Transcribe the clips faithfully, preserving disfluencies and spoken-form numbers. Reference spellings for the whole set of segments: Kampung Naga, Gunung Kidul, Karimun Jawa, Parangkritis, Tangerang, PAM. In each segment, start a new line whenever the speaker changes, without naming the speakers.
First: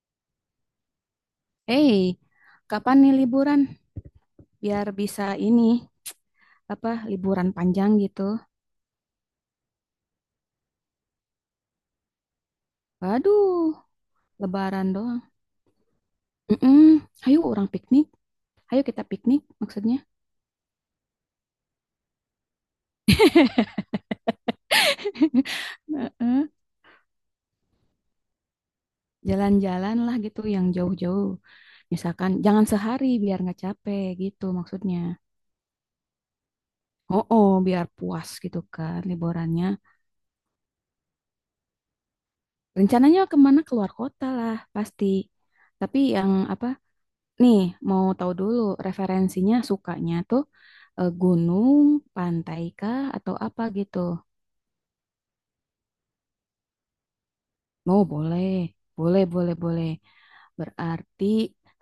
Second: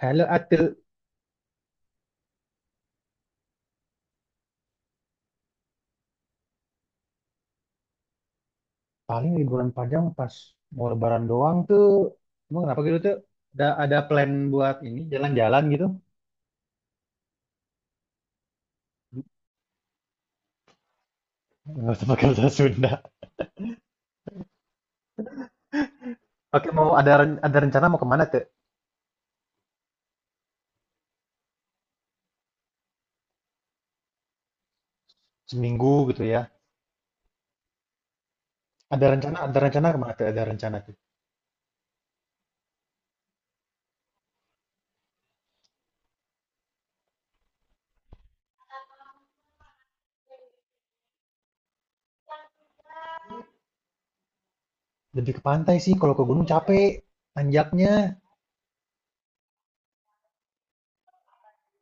Hello Atul,
Hey, kapan nih liburan? Biar bisa ini, apa, liburan panjang gitu.
paling liburan panjang pas mau lebaran doang tuh. Emang kenapa gitu tuh? Ada
Waduh,
ada plan buat
lebaran
ini
doang.
jalan-jalan gitu?
Mm-mm. Ayo orang piknik. Ayo kita piknik maksudnya.
Nggak usah pakai bahasa Sunda.
Heeh.
Oke, mau ada ren- ada rencana mau kemana tuh?
Jalan-jalan lah gitu yang jauh-jauh. Misalkan jangan sehari biar nggak capek gitu maksudnya.
Seminggu gitu ya.
Oh, oh, biar puas gitu kan
Ada rencana ada
liburannya.
rencana kemana tuh? Ada rencana tuh.
Rencananya kemana? Keluar kota lah pasti. Tapi yang apa nih, mau tahu dulu referensinya sukanya tuh, eh, gunung, pantai kah, atau apa gitu?
Lebih ke pantai sih. Kalau ke gunung capek nanjaknya.
Oh, boleh. Boleh, boleh, boleh. Berarti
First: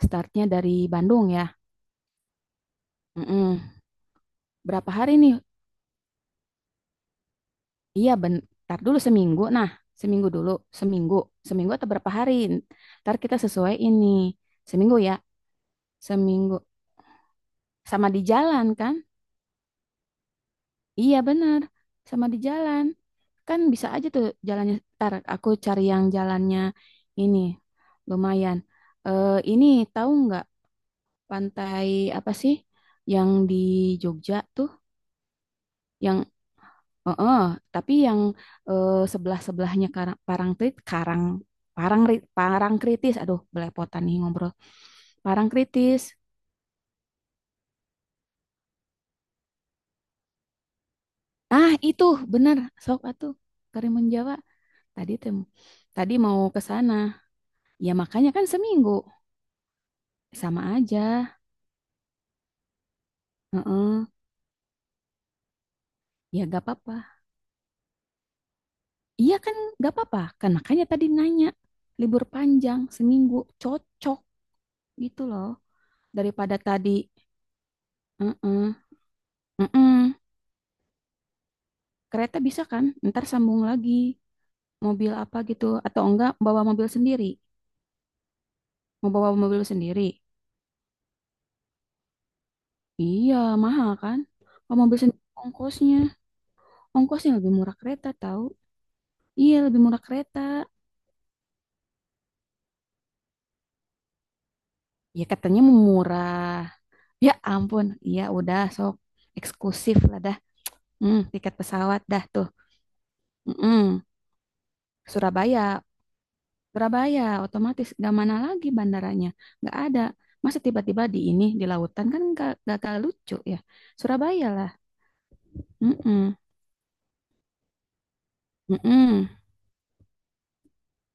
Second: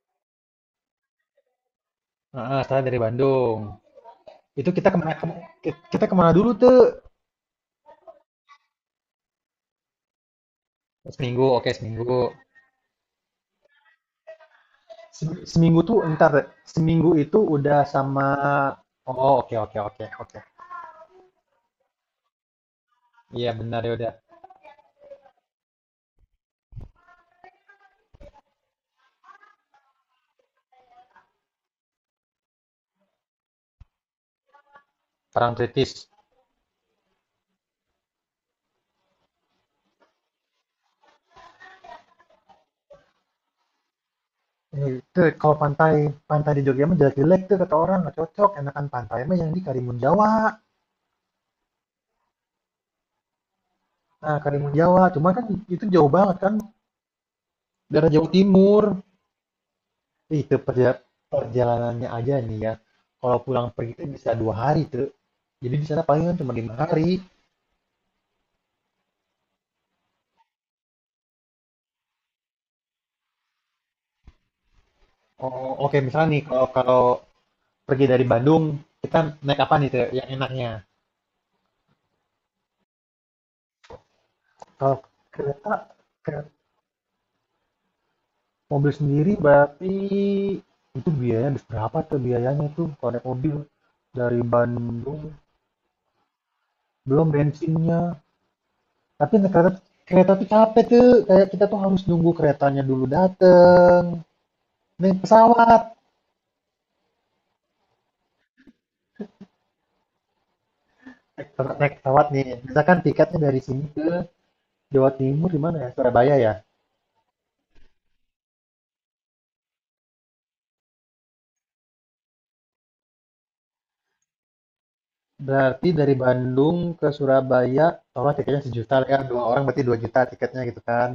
startnya dari Bandung ya?
Heeh, setelah dari Bandung.
Mm-mm.
Itu kita
Berapa hari
kemana
nih?
ke- kita kemana dulu tuh?
Iya, bentar dulu seminggu. Nah, seminggu dulu. Seminggu.
Seminggu, oke
Seminggu atau berapa
seminggu.
hari? Ntar kita sesuai ini. Seminggu ya?
Seminggu tuh entar.
Seminggu.
Seminggu itu udah
Sama di
sama.
jalan kan?
Oh oke oke oke oke.
Iya benar, sama di jalan.
Iya
Kan
benar
bisa
ya
aja
udah.
tuh jalannya. Ntar aku cari yang jalannya ini lumayan. Eh ini tahu nggak pantai apa sih yang di Jogja tuh?
Perang kritis.
Yang oh, eh, tapi yang eh, sebelah-sebelahnya Karang Parangtritis, Karang Parangri- Parangkritis. Aduh, belepotan nih ngobrol.
Eh, Itu kalau pantai
Parangkritis.
pantai di Jogja mah jelek-jelek tuh kata orang nggak cocok. Enakan pantai mah yang di Karimun Jawa.
Ah, itu benar. Sok atuh Karimun Jawa.
Nah Karimun Jawa,
Tadi
cuma
tem
kan itu jauh
tadi
banget
mau
kan.
ke sana. Ya
Daerah Jawa
makanya kan
Timur.
seminggu
Itu
sama
perja-
aja.
perjalanannya aja nih ya. Kalau pulang pergi itu
Heeh.
bisa dua hari tuh. Jadi di sana palingan
Ya
cuma
gak
lima hari.
apa-apa. Iya kan gak apa-apa. Kan makanya tadi nanya libur panjang seminggu cocok gitu loh.
Oh oke misalnya nih
Daripada
kalau
tadi,
kalau pergi dari Bandung,
heeh,
kita naik apa nih Teh,
heeh.
yang enaknya?
Kereta bisa kan? Ntar sambung lagi
Kalau
mobil apa gitu
kereta,
atau enggak
kereta
bawa mobil sendiri?
mobil
Mau bawa
sendiri
mobil
berarti
sendiri?
itu biayanya berapa tuh, biayanya tuh kalau naik
Iya
mobil
mahal kan?
dari
Bawa mobil sendiri
Bandung,
ongkosnya,
belum
ongkosnya lebih murah kereta
bensinnya.
tahu?
Tapi naik
Iya
kereta,
lebih murah
kereta
kereta.
tuh capek tuh kayak kita tuh harus nunggu keretanya dulu dateng. naik
Ya katanya
pesawat
murah. Ya ampun, iya udah sok eksklusif lah dah. Hmm, tiket
naik
pesawat dah
pesawat nih
tuh.
misalkan tiketnya dari sini
Mm-mm.
ke Jawa Timur di mana
Surabaya,
ya, Surabaya ya.
Surabaya otomatis gak mana lagi bandaranya, nggak ada. Masa tiba-tiba di ini di lautan kan gak, gak, gak lucu ya. Surabaya lah.
Berarti dari
Mm-mm.
Bandung ke Surabaya, taruhlah tiketnya sejuta, sejuta lah ya,
Mm-mm.
dua orang berarti dua juta tiketnya gitu kan.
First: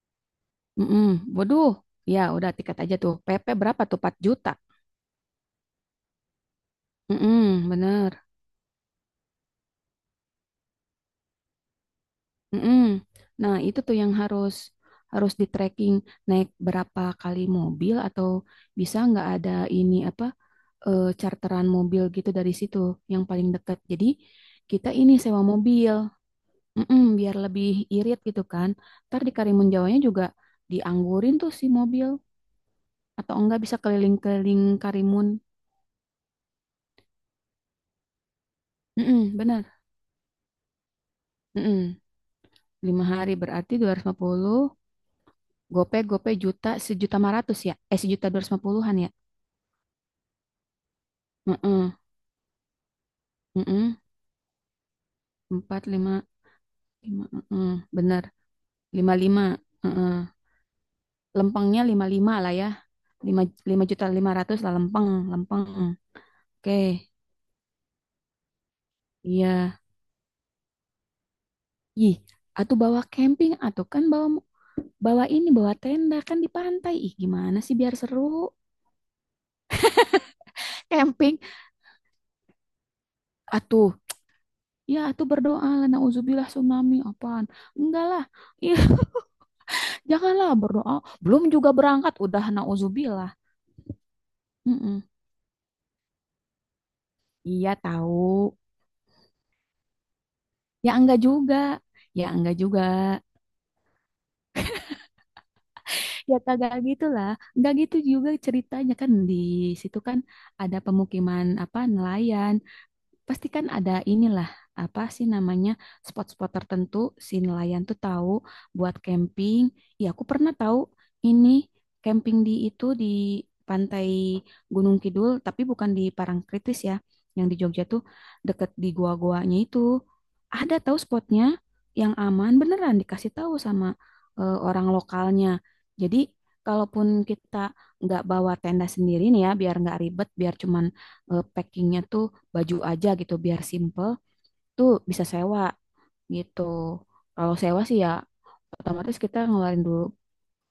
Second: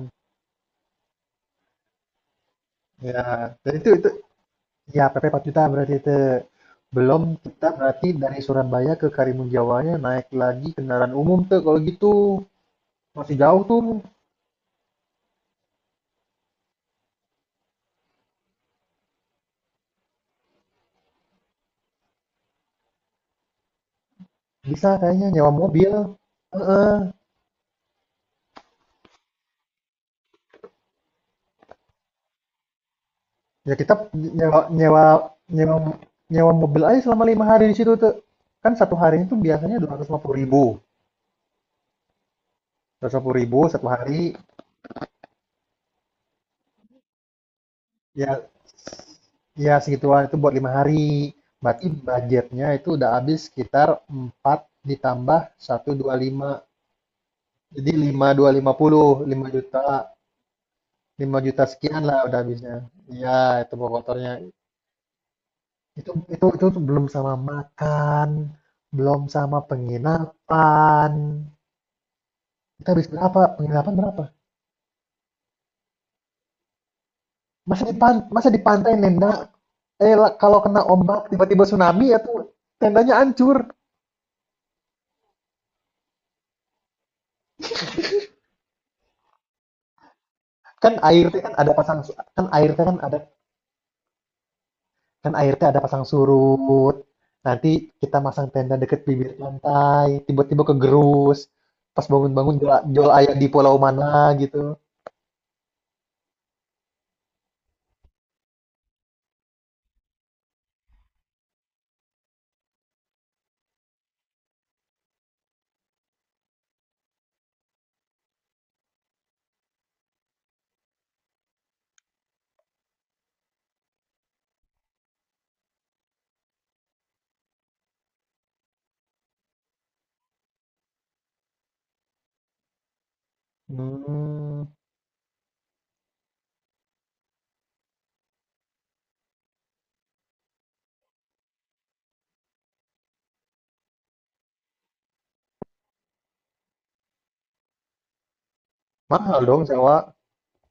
Mm-mm. Waduh, ya udah tiket aja tuh.
Ya,
pe pe
dan
berapa
itu
tuh?
itu
Empat juta.
ya P P rp juta berarti itu. Belum kita
Mm-mm,
berarti
bener.
dari Surabaya ke Karimun Jawanya naik lagi kendaraan umum tuh kalau gitu.
Mm-mm.
Masih
Nah,
jauh
itu
tuh.
tuh yang harus harus di tracking naik berapa kali mobil atau bisa nggak ada ini apa, eh, charteran mobil gitu dari situ yang paling dekat. Jadi
Bisa
kita ini
kayaknya
sewa
nyewa mobil.
mobil,
Heeh.
mm-mm, biar lebih irit gitu kan. Ntar di Karimun Jawanya juga dianggurin tuh si mobil atau enggak
Ya
bisa
kita nyewa
keliling-keliling
nyewa
Karimun.
nyewa nyewa mobil aja selama lima hari di situ tuh. Kan satu harinya
Mm-mm,
tuh
benar.
biasanya dua ratus lima puluh ribu.
Mm-mm.
Dua
Lima
ratus lima
hari
puluh ribu
berarti
satu
dua ratus lima
hari.
puluh. Gope gope juta sejuta lima ratus ya, eh sejuta dua
Ya,
ratus lima puluhan ya.
ya segituan itu buat lima hari. Berarti
Heeh.
budgetnya itu udah habis sekitar
Mm-mm.
empat ditambah
Empat,
seratus dua
lima,
puluh lima,
lima, mm-mm.
Jadi lima
Bener,
lima dua lima puluh
lima, lima,
lima juta,
mm-mm.
lima juta
Lempengnya
sekian
lima,
lah
lima
udah
lah ya,
habisnya. Iya,
lima,
itu
lima
bawa
juta
kotornya.
lima ratus lah lempeng, lempeng,
Itu, itu, itu
oke.
tuh belum sama makan, belum
Iya,
sama penginapan.
ih, atau
Kita
bawa
habis berapa?
camping, atau
Penginapan
kan
berapa?
bawa bawa ini, bawa tenda kan di pantai, ih, gimana sih
Masa
biar
di pan,
seru.
masa di pantai nenda? Eh, lah, kalau kena ombak
Camping.
tiba-tiba tsunami ya tuh tendanya hancur.
Atuh, ya atuh berdoa lah, nauzubillah tsunami, apaan, enggak lah, ih. Janganlah berdoa,
Kan air teh
belum
kan ada
juga
pasang su-
berangkat,
kan
udah
air teh kan ada
nauzubillah. mm
Kan air teh ada pasang surut. Nanti
Iya
kita masang
tahu.
tenda deket bibir pantai, tiba-tiba
Ya enggak
kegerus.
juga.
Pas
Ya
bangun-bangun
enggak
jual,
juga.
jual ayam di pulau mana gitu.
Ya kagak gitu lah. Enggak gitu juga ceritanya kan di situ kan ada pemukiman apa nelayan. Pasti kan ada inilah apa sih namanya spot-spot tertentu si nelayan tuh tahu buat camping. Ya aku pernah tahu ini camping di itu di pantai Gunung Kidul tapi bukan di Parangkritis ya. Yang di Jogja tuh deket di gua-guanya itu. Ada tahu spotnya yang aman beneran dikasih tahu sama eh,
Hmm,
orang lokalnya. Jadi kalaupun kita nggak bawa tenda sendiri nih ya biar nggak ribet biar cuman eh, packingnya tuh baju aja gitu biar simple tuh bisa sewa gitu. Kalau sewa sih ya otomatis kita
mahal dong
ngeluarin
sewa.
dulu.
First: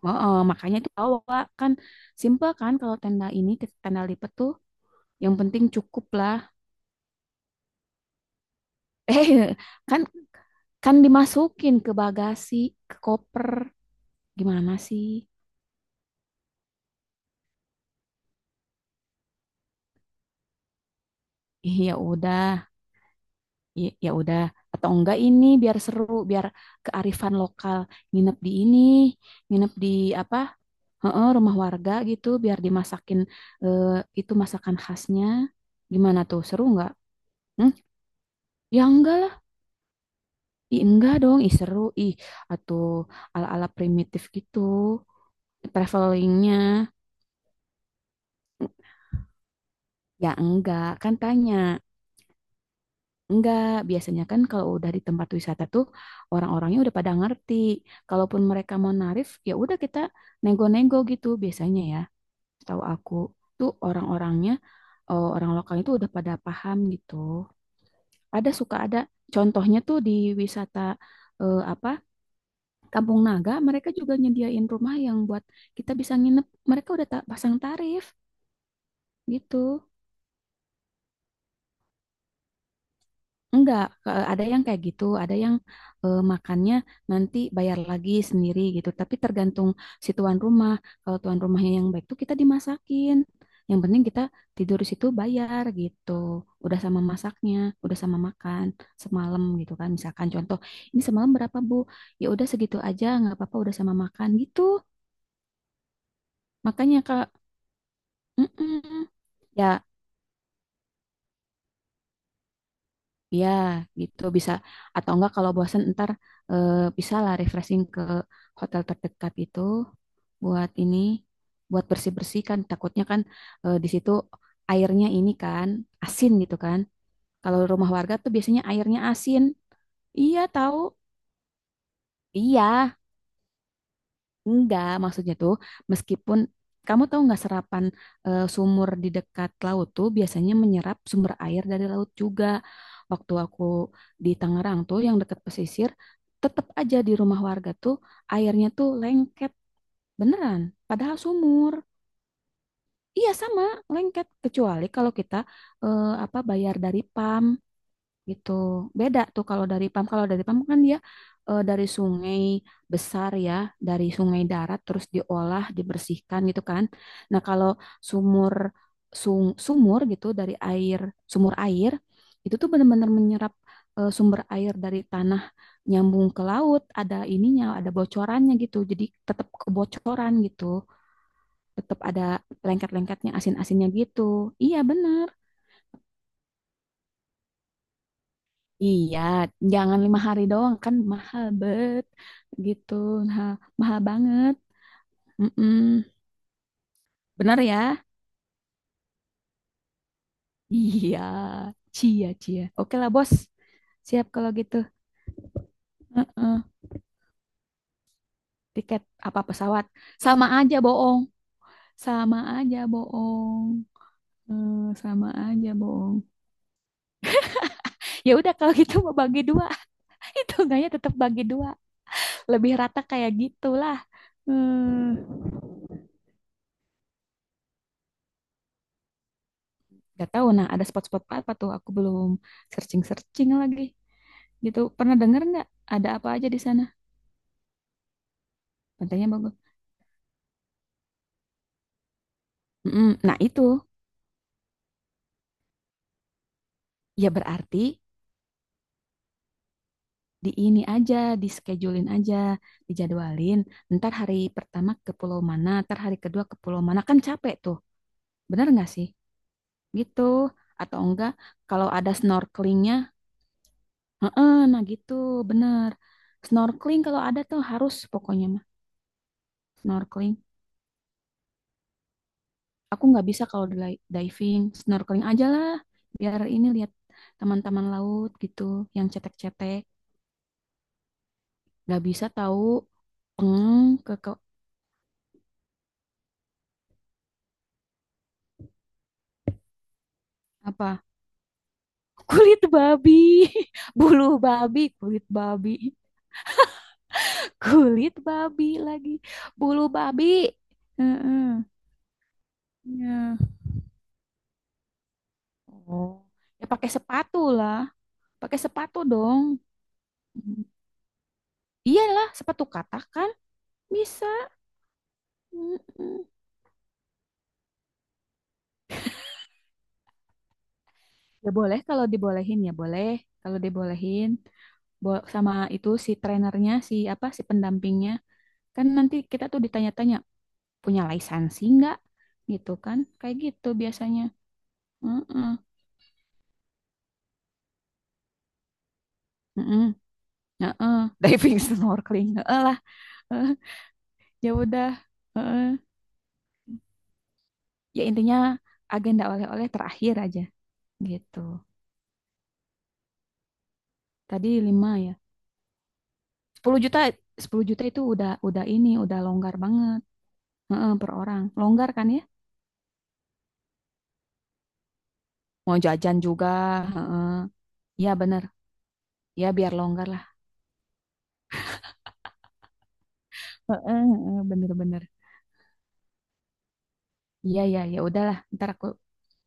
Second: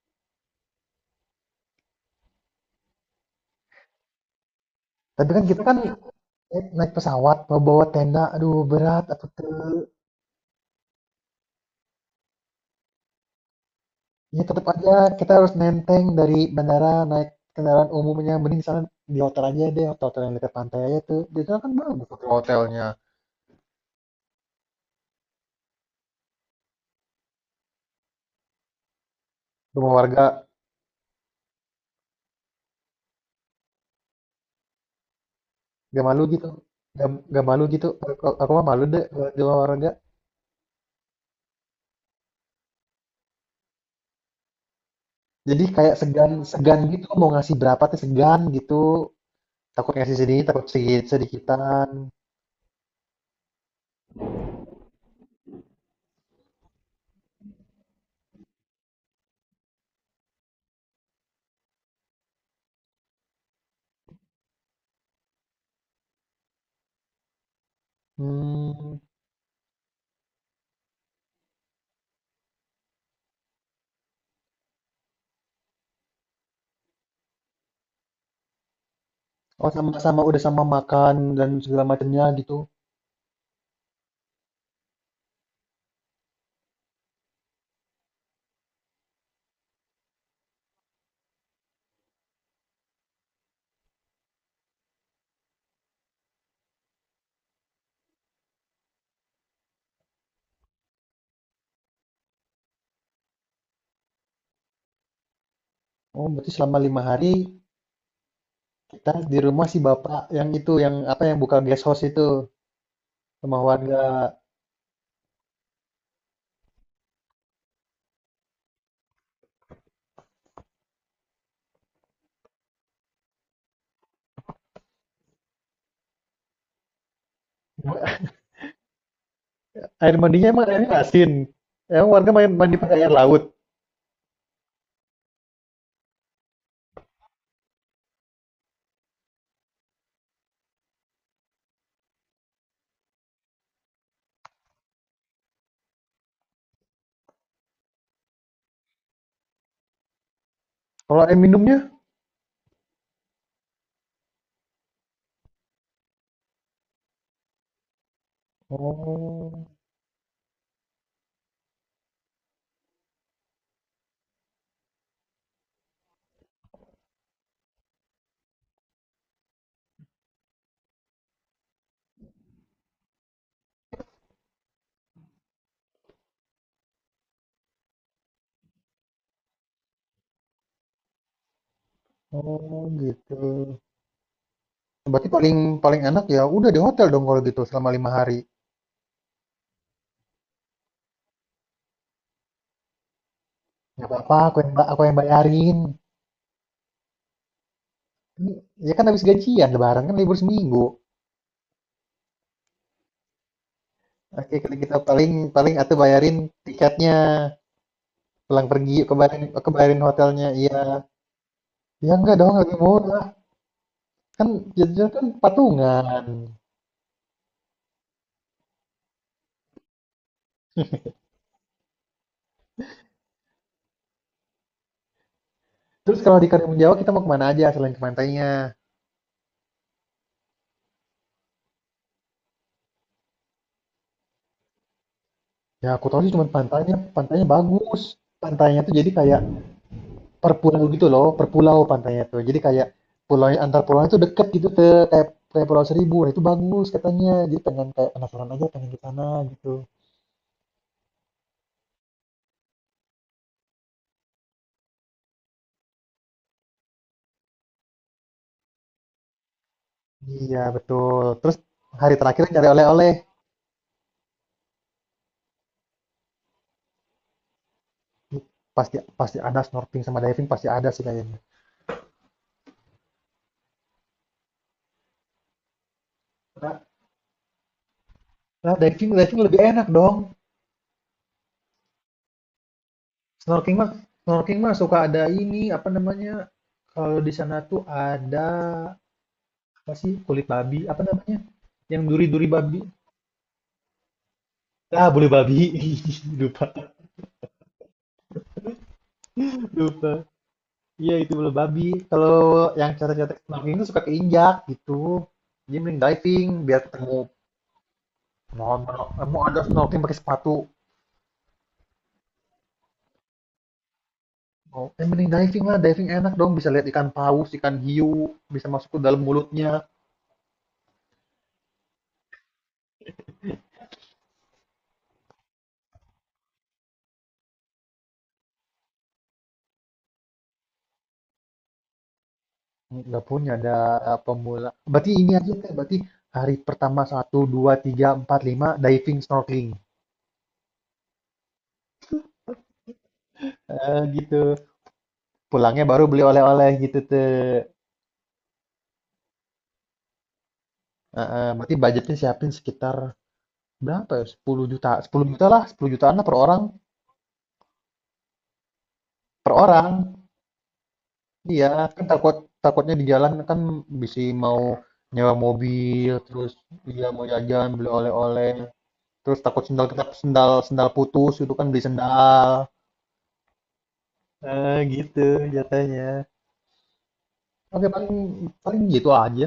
Ma- eh, makanya itu bawa kan simple kan kalau tenda ini tenda lipat tuh
Tapi
yang
kan kita
penting
kan
cukup lah.
naik naik pesawat mau bawa tenda, aduh berat atau
Eh
tuh.
kan kan dimasukin ke bagasi, ke koper.
Ya tetap
Gimana
aja
sih?
kita harus nenteng dari bandara naik kendaraan umumnya. Mending sana di hotel aja deh, hotel, -hotel yang dekat pantai aja tuh. Di sana kan
Ih, ya
bagus hotel
udah,
hotelnya
ya, ya udah. Atau enggak ini biar seru, biar kearifan lokal nginep di ini, nginep di
rumah warga.
apa? Heeh, rumah warga gitu biar dimasakin eh, itu masakan khasnya.
Gak
Gimana
malu
tuh?
gitu.
Seru nggak?
Gak, gak malu
Hmm?
gitu. Aku, aku mah malu
Ya
deh
enggak
kalau
lah.
di luar olahraga.
Ih, enggak dong. Ih, seru. Ih, atau ala-ala primitif gitu.
Jadi kayak segan segan
Travelingnya.
gitu mau ngasih berapa tuh segan gitu. Takut ngasih
Ya
sedikit, takut
enggak.
sedikit
Kan tanya.
sedikitan.
Enggak. Biasanya kan kalau udah di tempat wisata tuh orang-orangnya udah pada ngerti. Kalaupun mereka mau narif, ya udah kita nego-nego gitu biasanya ya. Tahu aku tuh orang-orangnya, eh, orang lokal itu udah pada paham gitu. Ada suka
Hmm.
ada contohnya tuh di wisata eh, apa Kampung Naga mereka juga nyediain rumah yang buat kita bisa nginep. Mereka udah ta- pasang tarif gitu.
Oh sama-sama udah sama makan dan segala macamnya gitu.
Enggak, ke- ada yang kayak gitu, ada yang eh, makannya nanti bayar lagi sendiri gitu. Tapi tergantung si tuan rumah. Kalau tuan rumahnya yang baik tuh kita dimasakin. Yang penting kita tidur di situ bayar gitu. Udah sama masaknya, udah sama makan semalam gitu kan. Misalkan contoh, ini semalam berapa Bu? Ya udah segitu aja, nggak apa-apa udah sama makan gitu.
Oh berarti selama
Makanya
lima
Kak,
hari
mm-mm.
kita di rumah si
Ya
bapak yang itu yang apa yang buka guest house itu
iya,
sama warga.
gitu bisa. Atau enggak kalau bosan ntar eh, bisa lah refreshing ke hotel terdekat itu buat ini, buat bersih-bersih kan. Takutnya kan, eh, di situ airnya ini kan asin gitu kan. Kalau rumah warga tuh biasanya airnya asin.
Air
Iya
mandinya emang
tahu.
airnya asin. Emang warga main
Iya,
mandi pakai air laut.
enggak, maksudnya tuh meskipun kamu tahu nggak serapan, eh, sumur di dekat laut tuh biasanya menyerap sumber air dari laut juga. Waktu aku di Tangerang tuh yang dekat pesisir, tetap aja di rumah warga tuh airnya tuh lengket beneran, padahal
Kalau air
sumur.
minumnya?
Iya sama, lengket kecuali kalau kita, eh, apa bayar dari PAM gitu. Beda tuh kalau
Oh,
dari PAM. Kalau dari PAM kan dia, eh, dari sungai besar ya, dari sungai darat terus diolah, dibersihkan gitu kan. Nah, kalau sumur sung- sumur gitu dari air, sumur air itu tuh benar-benar menyerap, eh, sumber air dari tanah nyambung ke laut, ada ininya, ada bocorannya gitu. Jadi tetap kebocoran gitu. Tetap ada
oh
lengket-lengketnya,
gitu.
asin-asinnya gitu. Iya,
Berarti
benar.
paling paling enak ya udah di hotel dong kalau gitu selama lima hari.
Iya, jangan lima hari doang kan mahal bet gitu, nah, mahal
Nggak apa-apa,
banget.
aku yang, ba- aku yang
Mm-mm.
bayarin.
Benar ya?
Ya kan habis gajian, lebaran kan libur seminggu.
Iya, cia cia. Oke lah bos, siap kalau
Oke, kalau
gitu.
kita paling paling atau
Eh,
bayarin tiketnya pulang pergi
tiket apa
kebayarin
pesawat?
kebayarin
Sama
hotelnya.
aja
Iya,
bohong,
ya enggak
sama
dong, lebih
aja
murah.
bohong.
Kan
Eh,
jadinya kan
sama aja
patungan.
bohong. Ya udah kalau gitu mau bagi dua, itu enggaknya tetap bagi dua, lebih rata kayak gitulah. Hmm.
Terus kalau di Karimun Jawa kita mau kemana aja selain ke pantainya?
Gak tahu. Nah, ada spot-spot apa tuh? Aku belum searching-searching lagi. Gitu. Pernah dengar nggak?
Ya aku
Ada
tahu
apa
sih cuma
aja di sana?
pantainya. Pantainya bagus. Pantainya tuh jadi
Pantainya
kayak
bagus.
per pulau gitu loh, per pulau pantainya tuh. Jadi kayak
Mm-mm. Nah,
pulau antar
itu.
pulau itu deket gitu tuh, kayak kayak Pulau Seribu. Nah, itu bagus
Ya
katanya. Jadi pengen
berarti
kayak penasaran aja pengen ke sana gitu.
di ini aja, di schedulein aja, dijadwalin. Ntar hari pertama ke pulau mana, ntar hari kedua ke pulau mana. Kan capek tuh. Bener nggak sih? Gitu.
Iya,
Atau
betul.
enggak,
Terus
kalau ada
hari terakhir cari
snorkelingnya,
oleh-oleh.
heeh, nah gitu, bener. Snorkeling kalau ada tuh harus pokoknya mah.
Pasti pasti ada snorkeling sama
Snorkeling
diving pasti ada sih kayaknya.
Aku nggak bisa kalau di- diving, snorkeling aja lah. Biar ini
Nah,
lihat teman-teman laut gitu,
nah,
yang
diving diving lebih
cetek-cetek.
enak dong.
Nggak bisa tahu
Snorkeling
peng
mah
ke, ke,
snorkeling mah suka ada ini apa namanya? Kalau di sana tuh ada apa sih kulit babi apa
apa
namanya? Yang duri-duri
kulit
babi.
babi, bulu babi,
Ah,
kulit
boleh babi.
babi,
Lupa.
kulit babi lagi, bulu
Lupa.
babi.
Iya itu
Heeh.
bulu babi. Kalau yang
Ya.
cetek-cetek snorkeling itu suka keinjak gitu. Jadi mending
Oh,
diving
ya
biar
pakai
ketemu
sepatu lah, pakai
mau
sepatu
mau- mau
dong.
ada snorkeling pakai sepatu.
Mm. Iyalah, sepatu katakan bisa.
Oh, eh, mending diving lah, diving
Mm-mm.
enak dong bisa lihat ikan paus, ikan hiu, bisa masuk ke dalam mulutnya.
Ya boleh kalau dibolehin ya boleh. Kalau dibolehin bo- sama itu si trenernya si apa si pendampingnya kan nanti kita tuh ditanya-tanya punya lisensi nggak gitu kan
Nggak
kayak
punya
gitu
ada eh,
biasanya.
pemula. Berarti ini
Heeh.
aja Teh. Berarti hari pertama satu dua tiga empat lima diving snorkeling.
Heeh. Heeh. Diving snorkeling. Heeh lah. Heeh.
Eh, gitu.
Ya udah. Heeh.
Pulangnya baru beli oleh-oleh gitu tuh.
Ya intinya agenda oleh-oleh terakhir aja
Eh,
gitu.
eh, berarti budgetnya siapin sekitar berapa ya?
Tadi
sepuluh juta,
lima ya.
sepuluh juta lah, sepuluh jutaan lah per orang,
Sepuluh juta sepuluh juta itu udah udah ini udah
per
longgar
orang.
banget. Heeh, per orang.
Iya,
Longgar
kan
kan ya?
takut takutnya di jalan kan bisa mau nyewa
Mau
mobil,
jajan juga.
terus dia mau
Heeh.
jajan, beli
Iya bener.
oleh-oleh, terus
Ya
takut
biar
sendal kita
longgar lah.
sendal sendal putus itu kan beli sendal.
Heeh, heeh,
Eh,
bener-bener.
gitu jatuhnya.
Iya ya
Oke,
ya
paling
udahlah. Ntar
paling
aku
gitu aja.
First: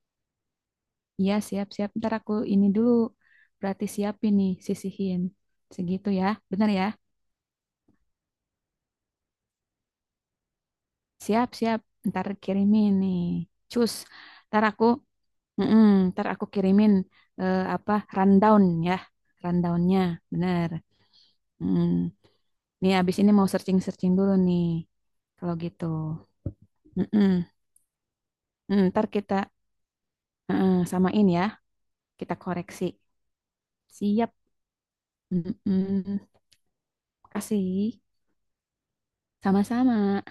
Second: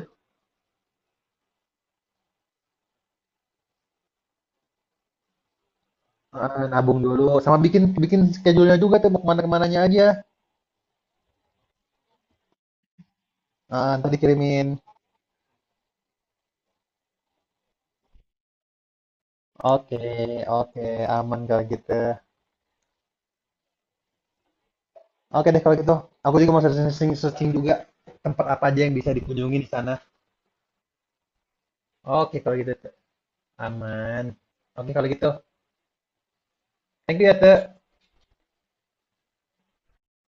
iya siap-siap. Ntar aku ini dulu. Berarti siapin nih sisihin segitu ya.
Eh,
Bener ya.
nabung dulu sama bikin bikin schedule-nya juga tuh mau kemana-kemananya aja.
Siap-siap. Ntar kirimin nih.
Eh,
Cus.
ntar
Ntar
dikirimin.
aku Heeh, ntar aku kirimin, eh, apa rundown ya. Rundownnya
Oke,
bener.
oke, aman kalau
Heeh.
gitu.
Nih abis ini mau searching-searching dulu nih.
Oke
Kalau
deh kalau
gitu.
gitu. Aku juga mau
Heeh.
searching-searching juga tempat apa aja
Hmm,
yang
ntar
bisa
kita
dikunjungi di sana.
Heeh, samain ya, kita
Oke kalau gitu,
koreksi.
Teh. Aman.
Siap.
Oke kalau gitu.
Mm-mm.
Thank you ya, Teh.
Kasih. Sama-sama.